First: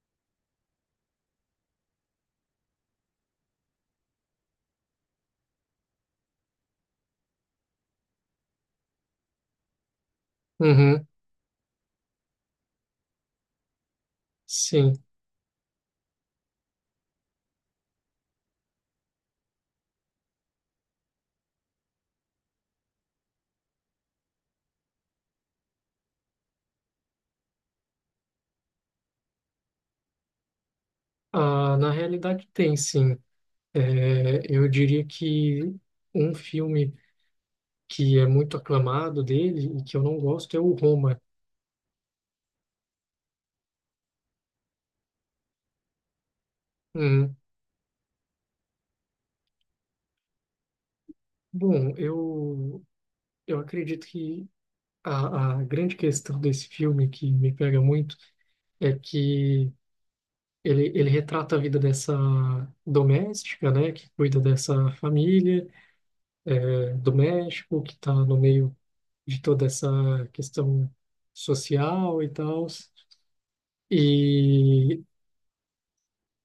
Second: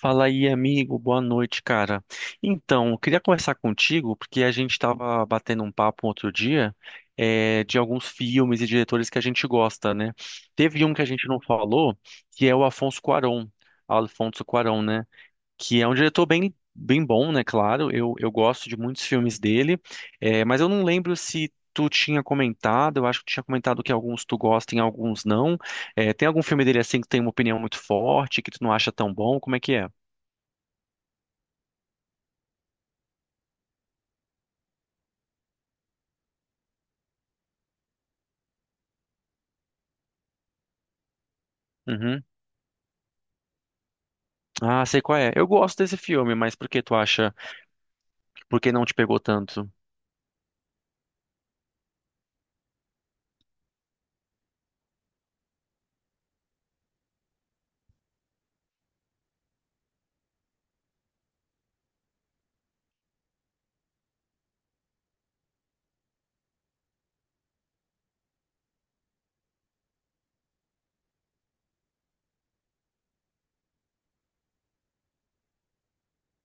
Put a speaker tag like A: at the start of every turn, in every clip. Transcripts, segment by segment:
A: Fala aí, amigo. Boa noite, cara. Então, eu queria conversar contigo porque a gente estava batendo um papo outro dia, de alguns filmes e diretores que a gente gosta, né? Teve um que a
B: Uhum,
A: gente não falou, que é o Afonso Cuarón, Alfonso Cuarón,
B: sim.
A: né? Que é um diretor bem, bem bom, né? Claro, eu gosto de muitos filmes dele, mas eu não lembro se tu tinha comentado. Eu acho que tu tinha comentado que alguns tu gosta e alguns não. Tem algum filme dele assim que tem uma opinião muito forte, que tu não acha tão bom? Como é que é?
B: Ah, na realidade tem, sim. É, eu diria que um filme que é muito aclamado dele e que eu não gosto é o Roma.
A: Uhum. Ah, sei qual é. Eu gosto desse filme, mas por que tu acha?
B: Hum.
A: Por que não te pegou tanto?
B: Bom, eu acredito que a grande questão desse filme que me pega muito é que ele retrata a vida dessa doméstica, né, que cuida dessa família, do México, que está no meio de toda essa questão social e tal. E,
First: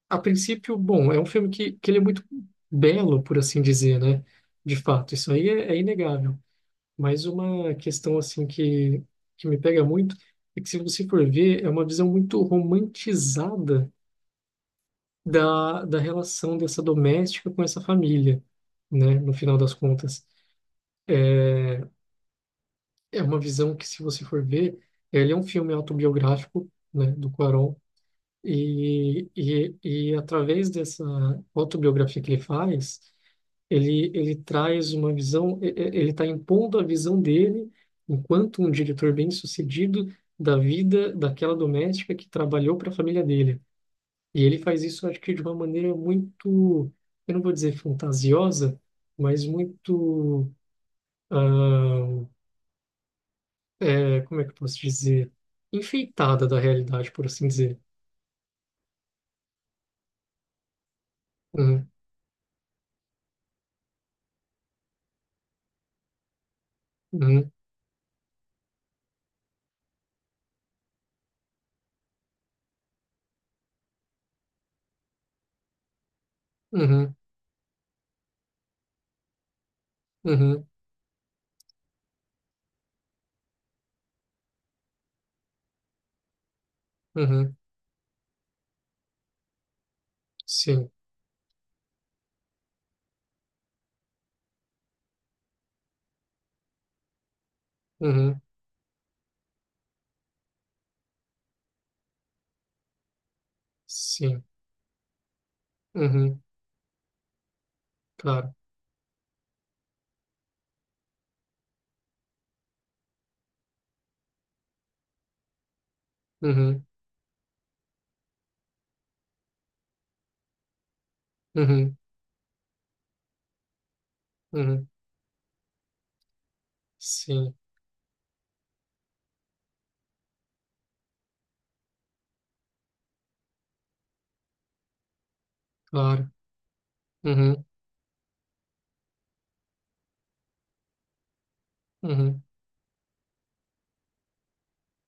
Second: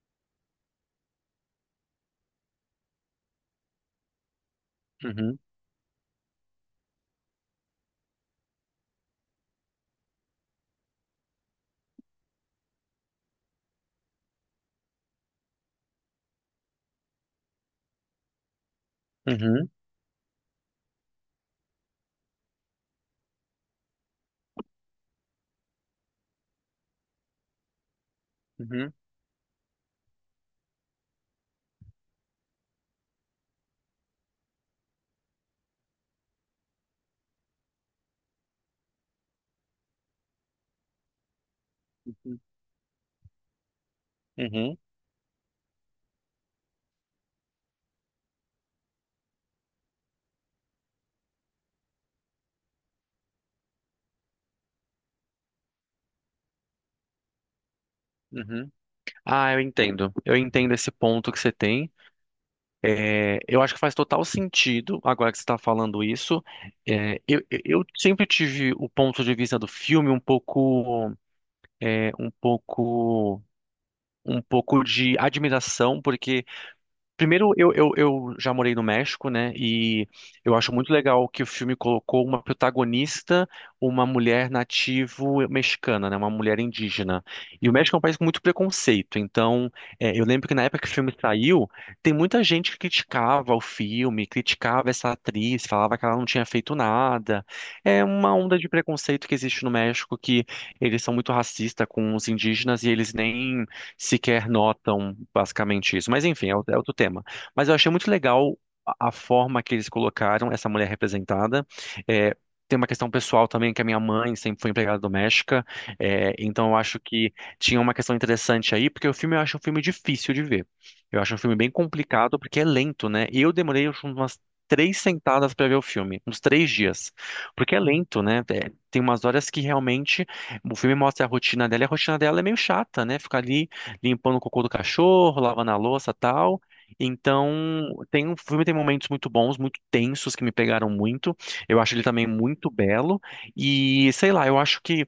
B: a princípio, bom, é um filme que ele é muito belo, por assim dizer, né? De fato, isso
A: Uhum,
B: aí é inegável. Mas uma questão, assim, que me pega muito é que, se você for ver, é uma visão muito romantizada da, da relação dessa doméstica com essa família, né? No final
A: uhum,
B: das contas. É, é uma visão que, se você for ver, ele é um filme autobiográfico, né? Do Cuarón.
A: uhum,
B: E, e, e através dessa autobiografia que ele faz, ele traz uma visão, ele está impondo a visão dele, enquanto um diretor bem-sucedido, da vida daquela doméstica que
A: uhum,
B: trabalhou para a família dele. E ele
A: uhum,
B: faz isso, acho que de uma maneira muito, eu não vou dizer fantasiosa, mas muito, ah, como é que eu posso dizer? Enfeitada da realidade, por assim dizer.
A: uhum. Ah, eu entendo. Eu entendo esse ponto que você
B: Uhum,
A: tem. É, eu acho que faz total sentido agora que você está falando isso. É, eu,
B: uhum,
A: eu eu sempre tive o ponto de vista do filme um pouco, é, um pouco de admiração, porque
B: uhum,
A: primeiro, eu já morei no México, né? E eu
B: uhum,
A: acho muito legal que o filme colocou uma protagonista, uma mulher nativo mexicana, né? Uma mulher indígena.
B: uhum.
A: E o México é um país com muito preconceito. Então, é, eu lembro que na época que
B: Sim,
A: o filme saiu, tem muita gente que criticava o filme, criticava essa atriz, falava que ela não tinha feito nada. É uma
B: uhum,
A: onda de preconceito que existe no México, que eles são muito racistas com os indígenas e eles nem
B: sim,
A: sequer notam basicamente isso. Mas
B: uhum,
A: enfim, é outro tema. Mas eu achei muito
B: claro,
A: legal a forma que eles colocaram essa mulher representada. É, tem uma questão pessoal também, que a minha mãe sempre foi empregada doméstica, é, então eu
B: uhum,
A: acho que tinha uma questão interessante aí, porque o filme eu acho um filme difícil de ver. Eu acho um filme bem
B: uhum,
A: complicado, porque é lento, né? E eu demorei acho, umas
B: uhum,
A: três sentadas para ver o filme, uns três dias,
B: sim,
A: porque é lento, né? É, tem umas horas que realmente o filme mostra a rotina dela, e a rotina dela é meio chata, né? Ficar ali limpando o cocô do cachorro, lavando a louça,
B: claro,
A: tal. Então,
B: uhum,
A: tem um filme tem momentos muito bons, muito tensos que me pegaram muito. Eu acho ele também
B: uhum,
A: muito belo e sei lá, eu acho que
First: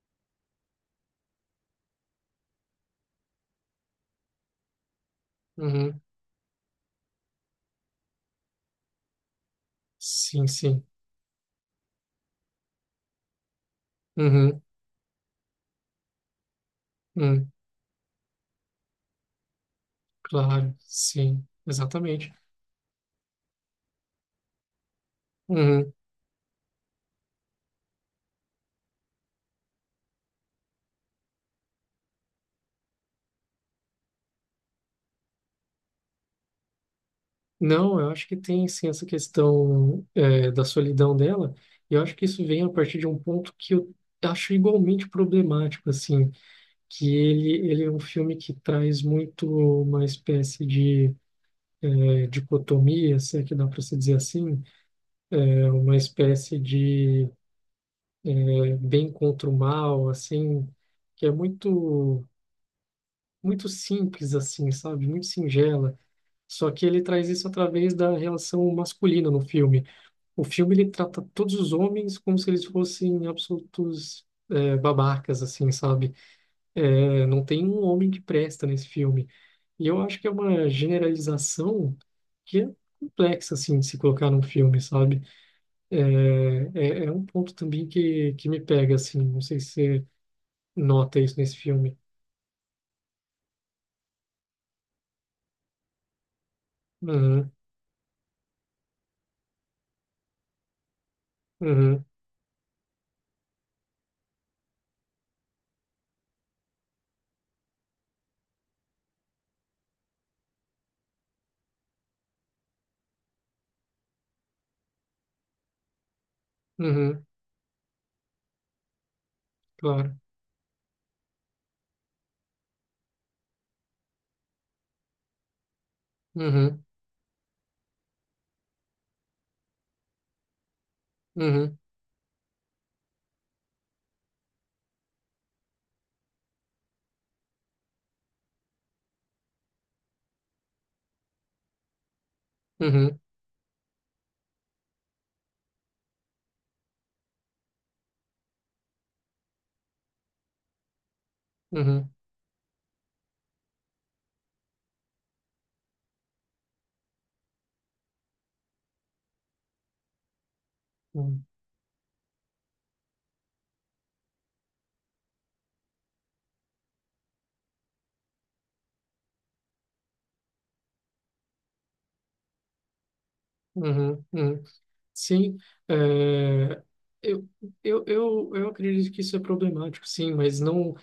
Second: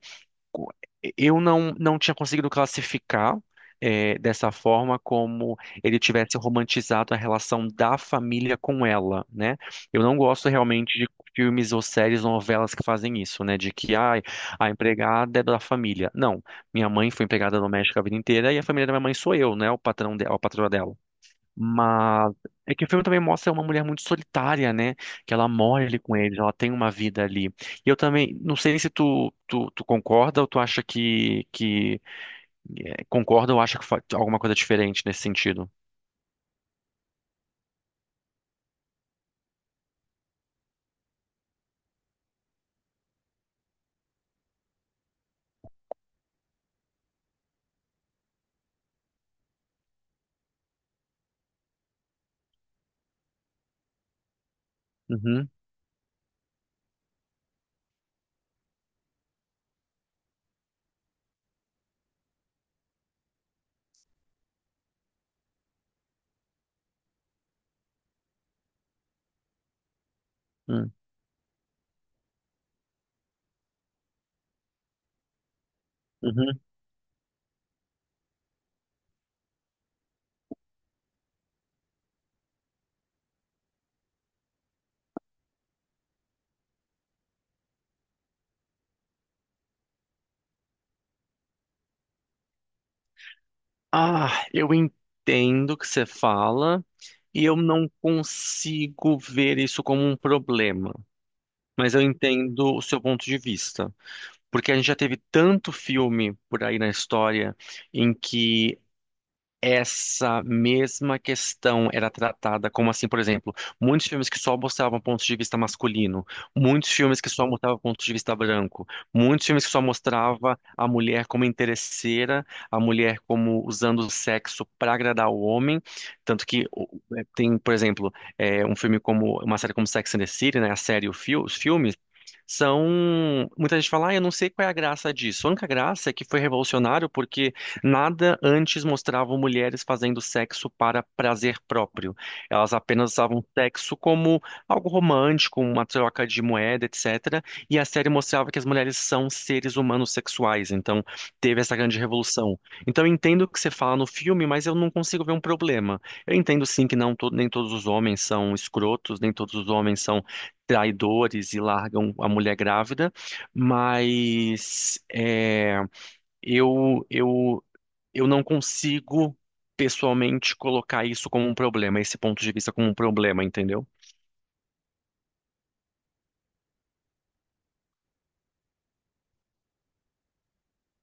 A: co- eu não tinha conseguido classificar dessa forma como ele
B: uhum,
A: tivesse romantizado a relação da família com ela, né? Eu não
B: sim,
A: gosto
B: sim,
A: realmente de filmes ou séries, novelas que fazem isso, né? De que ai,
B: uhum,
A: a empregada é da família. Não, minha mãe foi
B: uhum,
A: empregada doméstica a vida inteira e a família da minha mãe sou eu, né? O a patroa
B: claro,
A: dela.
B: sim, exatamente.
A: Mas é que o filme também mostra uma mulher muito solitária, né? Que ela morre
B: Uhum.
A: ali com eles, ela tem uma vida ali. E eu também, não sei se tu concorda ou tu acha que é, concorda ou acha que alguma coisa diferente nesse sentido.
B: Não, eu acho que tem sim essa questão da solidão dela, e eu acho que isso vem a partir de um ponto que eu acho igualmente problemático, assim, que ele é um filme que traz muito uma espécie de dicotomia, se é que dá para se dizer assim.
A: Uhum,
B: É uma espécie de bem contra o mal, assim, que é muito muito simples assim, sabe? Muito singela. Só que ele traz isso através da relação masculina no filme. O filme ele
A: uhum,
B: trata todos os homens como se eles fossem absolutos babacas, assim, sabe?
A: uhum.
B: É, não tem um homem que presta nesse filme. E eu acho que é uma generalização que é complexa assim de se colocar num filme, sabe? É, é um ponto também que me pega, assim. Não sei se você nota isso nesse filme.
A: Ah, eu entendo o que você fala e
B: Uhum,
A: eu não consigo ver isso como um problema. Mas eu
B: uhum,
A: entendo o seu ponto de vista. Porque a gente já teve tanto filme por aí na história em que essa mesma questão era tratada como assim, por exemplo, muitos filmes que só mostravam pontos de vista masculino, muitos filmes
B: uhum,
A: que só mostravam pontos de vista branco, muitos filmes que só
B: claro.
A: mostrava a mulher como interesseira, a mulher como usando o sexo para agradar o homem, tanto que
B: Uhum,
A: o- é, tem, por exemplo, é, um filme como uma série como Sex and the City, né, a série, e os
B: uhum,
A: filmes são muita gente fala, ah, eu não sei qual é a graça disso. A única graça é que foi revolucionário porque nada antes mostrava mulheres fazendo sexo para prazer próprio. Elas apenas
B: uhum,
A: usavam sexo como algo romântico, uma troca de moeda, etc. E a série mostrava que as mulheres são seres humanos sexuais, então teve essa grande
B: uhum,
A: revolução. Então eu entendo o que você fala no filme, mas eu não consigo ver um problema. Eu entendo sim que nem todos os homens são escrotos, nem todos os homens são
B: uhum,
A: traidores e largam a mulher grávida, mas é, eu, eu eu não consigo pessoalmente colocar isso como um problema, esse ponto de vista como um problema, entendeu?
B: uhum, uhum. Sim, é, eu, eu acredito que isso é problemático, sim, mas não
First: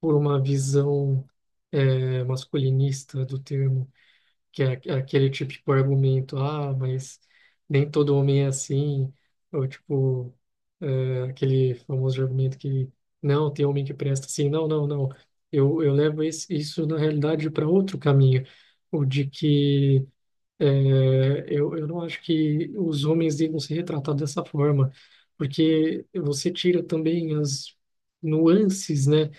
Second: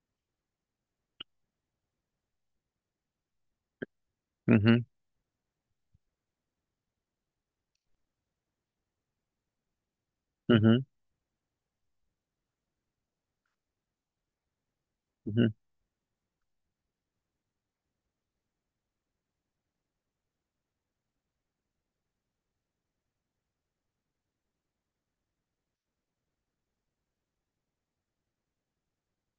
B: por uma visão, masculinista do termo. Que é
A: Uhum,
B: aquele típico argumento, ah, mas nem todo homem é assim, ou tipo,
A: uhum,
B: aquele famoso argumento que não, tem homem que presta assim, não, não, não,
A: uhum,
B: eu levo isso na realidade para outro caminho, o de que eu não acho que os homens devam ser retratados dessa forma, porque você tira também as nuances, né?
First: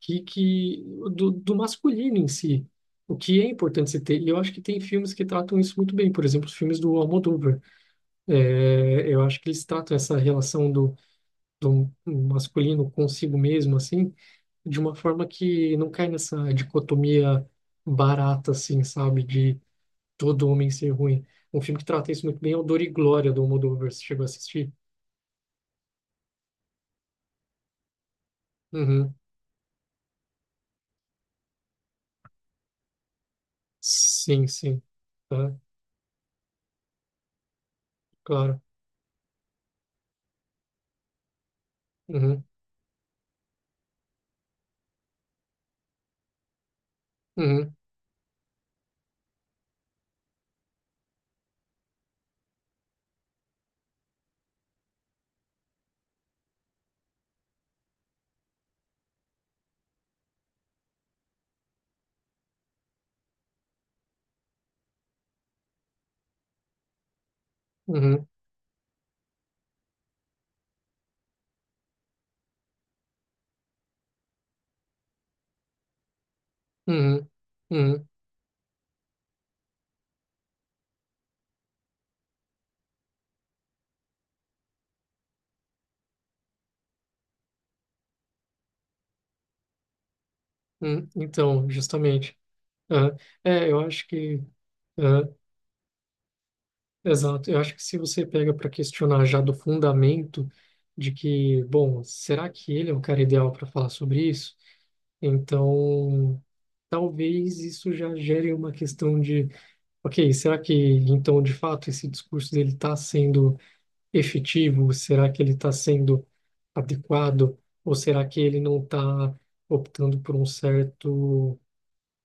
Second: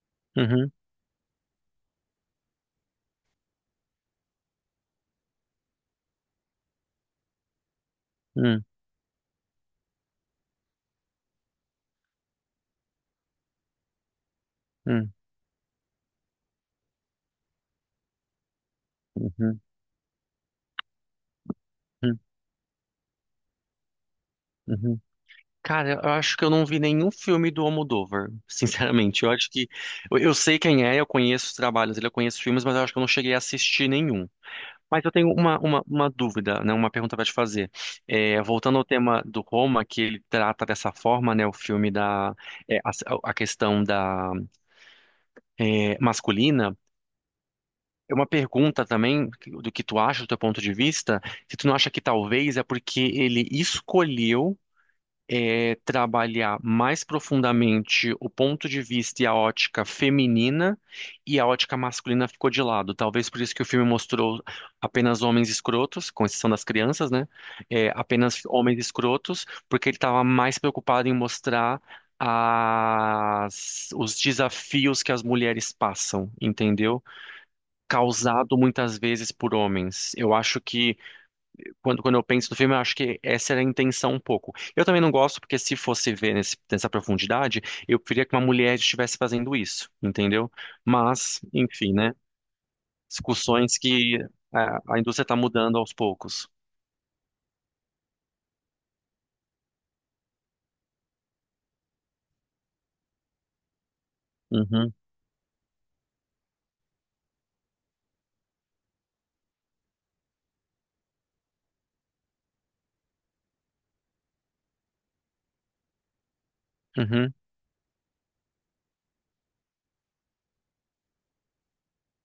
B: Que,
A: uhum,
B: que do masculino em si, o que é importante se ter. E eu acho que tem filmes que tratam isso muito bem, por exemplo, os filmes do Almodóvar.
A: uhum,
B: É, eu acho que eles tratam essa relação do, do masculino consigo mesmo, assim, de uma
A: uhum,
B: forma que não cai nessa dicotomia barata, assim, sabe,
A: uhum,
B: de todo homem ser ruim. Um filme que trata
A: uhum.
B: isso muito bem é o Dor e Glória, do Almodóvar. Você chegou a assistir?
A: Uhum. Cara, eu acho que eu não vi nenhum filme do Almodóvar,
B: Uhum.
A: sinceramente. Eu acho que eu sei quem é, eu conheço os trabalhos dele, eu conheço os filmes, mas eu acho que eu não cheguei a assistir nenhum.
B: Sim, sim.
A: Mas eu tenho
B: Tá,
A: uma dúvida, né? Uma pergunta para te fazer. É,
B: claro.
A: voltando ao tema do Roma, que ele trata dessa forma, né? O filme da
B: Uhum,
A: é, a questão da é, masculina,
B: uhum,
A: é uma pergunta também do que tu acha, do teu ponto de vista, se tu não acha que talvez é porque ele escolheu é, trabalhar mais profundamente o ponto de vista e a ótica feminina e a ótica masculina ficou de lado. Talvez por isso que o filme mostrou apenas homens escrotos, com exceção das crianças, né? É,
B: uhum,
A: apenas homens escrotos, porque ele estava mais preocupado em mostrar os desafios que as mulheres passam, entendeu?
B: uhum, uhum.
A: Causado muitas vezes por homens. Eu acho que, quando eu penso no filme, eu acho que essa era a intenção um pouco. Eu também não gosto, porque se fosse ver nessa profundidade, eu preferia que uma mulher estivesse fazendo isso, entendeu?
B: Hum,
A: Mas,
B: então,
A: enfim, né?
B: justamente. Aham. É,
A: Discussões
B: eu acho
A: que
B: que.
A: a indústria
B: Aham,
A: está mudando aos poucos.
B: exato. Eu acho que se você pega para questionar já do fundamento de que, bom, será que ele é o cara ideal para falar sobre isso?
A: Uhum,
B: Então, talvez isso já gere uma questão de, ok, será que então de fato esse discurso dele está sendo efetivo? Será que ele está sendo
A: uhum,
B: adequado? Ou será que ele não está optando por um certo,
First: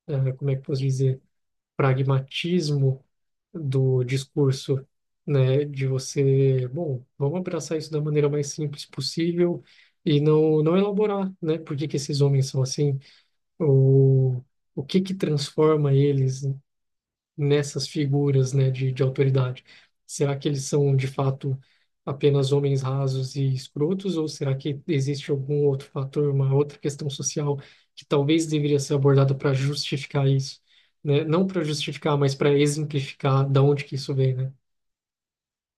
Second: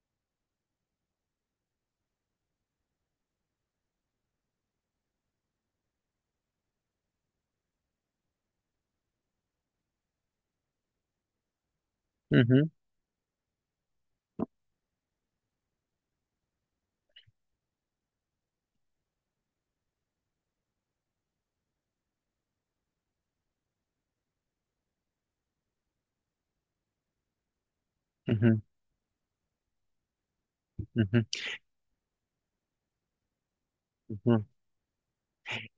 B: como é que eu posso dizer? Pragmatismo do discurso, né, de você, bom, vamos abraçar isso da maneira mais simples possível e não elaborar, né, por que que esses homens são
A: uhum,
B: assim, ou o que que transforma eles, nessas figuras, né, de, autoridade? Será que eles são, de fato, apenas homens rasos e escrotos, ou será que existe algum outro fator, uma outra questão social que talvez
A: uhum,
B: deveria ser abordada para justificar isso? Né?
A: uhum,
B: Não para justificar, mas para exemplificar da onde que isso vem,
A: uhum.
B: né?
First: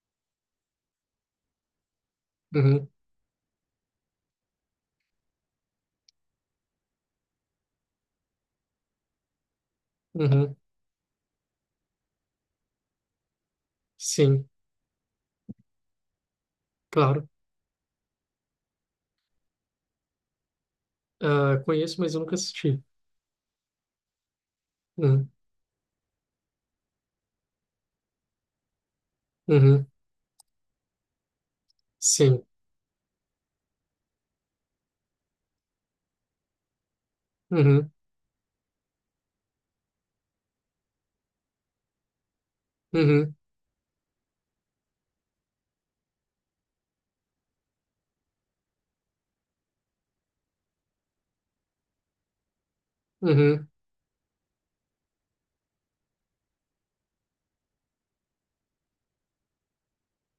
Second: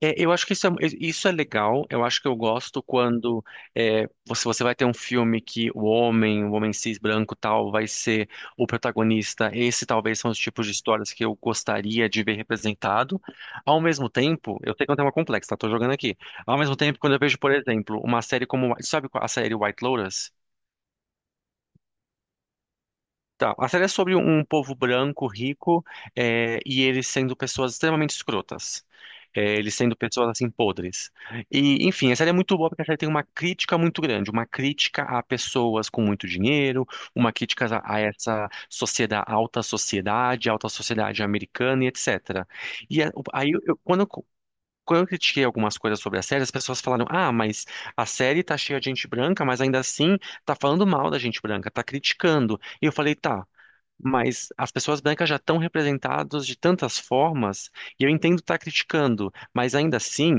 A: É, eu acho que isso é legal. Eu acho que eu gosto
B: Uhum,
A: quando é, você vai ter um filme que o homem cis branco tal, vai ser o protagonista. Esse talvez são os
B: uhum,
A: tipos de histórias que eu gostaria de ver representado. Ao mesmo
B: sim,
A: tempo, eu sei que é um tema complexo, tá? Tô jogando aqui. Ao mesmo tempo, quando eu
B: claro.
A: vejo, por exemplo, uma série como, a série White Lotus?
B: Ah, conheço, mas eu nunca assisti.
A: Tá, a série é sobre um povo branco,
B: Uhum,
A: rico, é, e eles sendo pessoas extremamente escrotas. É, eles
B: uhum,
A: sendo pessoas, assim, podres. E, enfim, a série é
B: sim.
A: muito boa porque a série tem uma crítica muito grande. Uma crítica a pessoas com muito dinheiro, uma crítica
B: Uhum,
A: a essa sociedade, alta sociedade, alta sociedade americana e etc. E é,
B: uhum,
A: quando eu... Quando eu critiquei algumas coisas sobre a série, as pessoas falaram: "Ah, mas a série tá cheia de gente branca, mas ainda assim tá falando mal da gente branca, tá criticando." E eu falei: "Tá,
B: uhum,
A: mas as pessoas brancas já estão representadas de tantas formas, e eu entendo estar criticando, mas ainda assim,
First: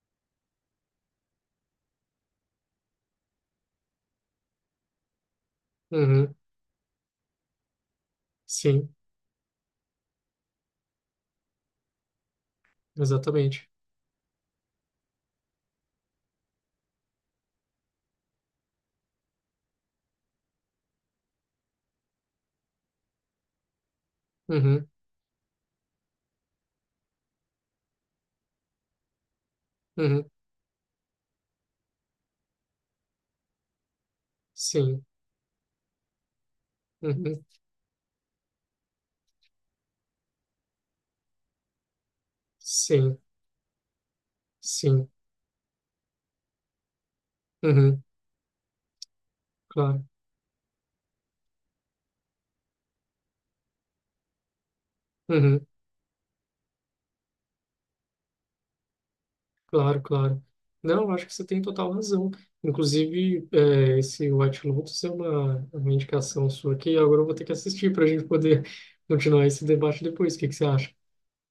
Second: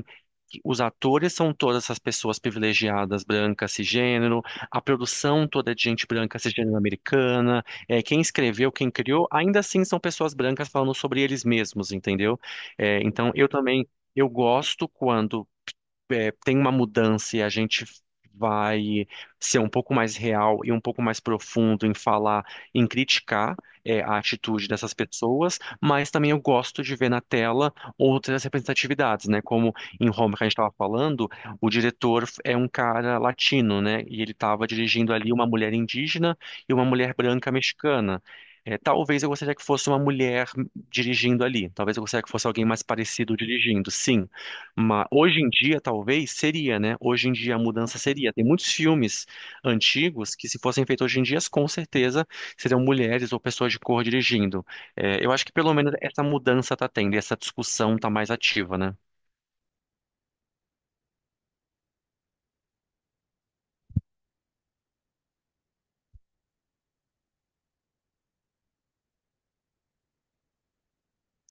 A: os atores são todas essas pessoas privilegiadas, brancas, cisgênero, a produção toda é de gente
B: uhum,
A: branca, cisgênero americana, é, quem escreveu, quem
B: sim,
A: criou, ainda assim são pessoas brancas falando sobre eles mesmos, entendeu?" É, então, eu
B: exatamente.
A: também. Eu gosto quando é, tem uma mudança e a gente vai ser um pouco mais real e um pouco mais profundo em falar, em criticar, é, a atitude
B: Uhum,
A: dessas pessoas, mas também eu gosto de ver na tela outras representatividades, né? Como em
B: uhum,
A: Roma que a gente estava falando, o diretor é um cara latino, né? E ele estava
B: sim.
A: dirigindo ali uma mulher indígena e uma mulher
B: Uhum.
A: branca mexicana. É, talvez eu gostaria que fosse uma mulher dirigindo ali. Talvez eu gostaria que fosse alguém mais
B: Sim,
A: parecido dirigindo, sim. Mas
B: sim.
A: hoje em dia, talvez, seria, né? Hoje em dia a mudança
B: Uhum,
A: seria. Tem muitos filmes
B: claro.
A: antigos que, se fossem feitos hoje em dia, com certeza seriam mulheres ou pessoas de cor dirigindo. É, eu acho que
B: Uhum,
A: pelo menos essa mudança tá tendo, e essa discussão tá mais ativa, né?
B: claro, claro. Não, eu acho que você tem total razão. Inclusive, esse White Lotus é uma indicação sua que agora eu vou ter que assistir para a gente poder continuar esse debate depois. O que que você acha?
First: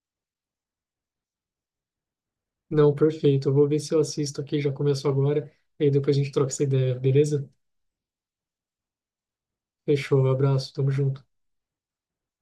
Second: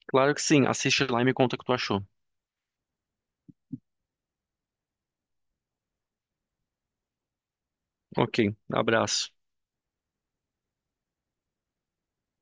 A: Claro que sim, assiste lá e me conta o que tu achou.
B: Não, perfeito. Eu vou ver se eu assisto aqui, já começo agora, e aí depois a gente troca essa ideia, beleza?
A: Ok, abraço.
B: Fechou, abraço, tamo junto.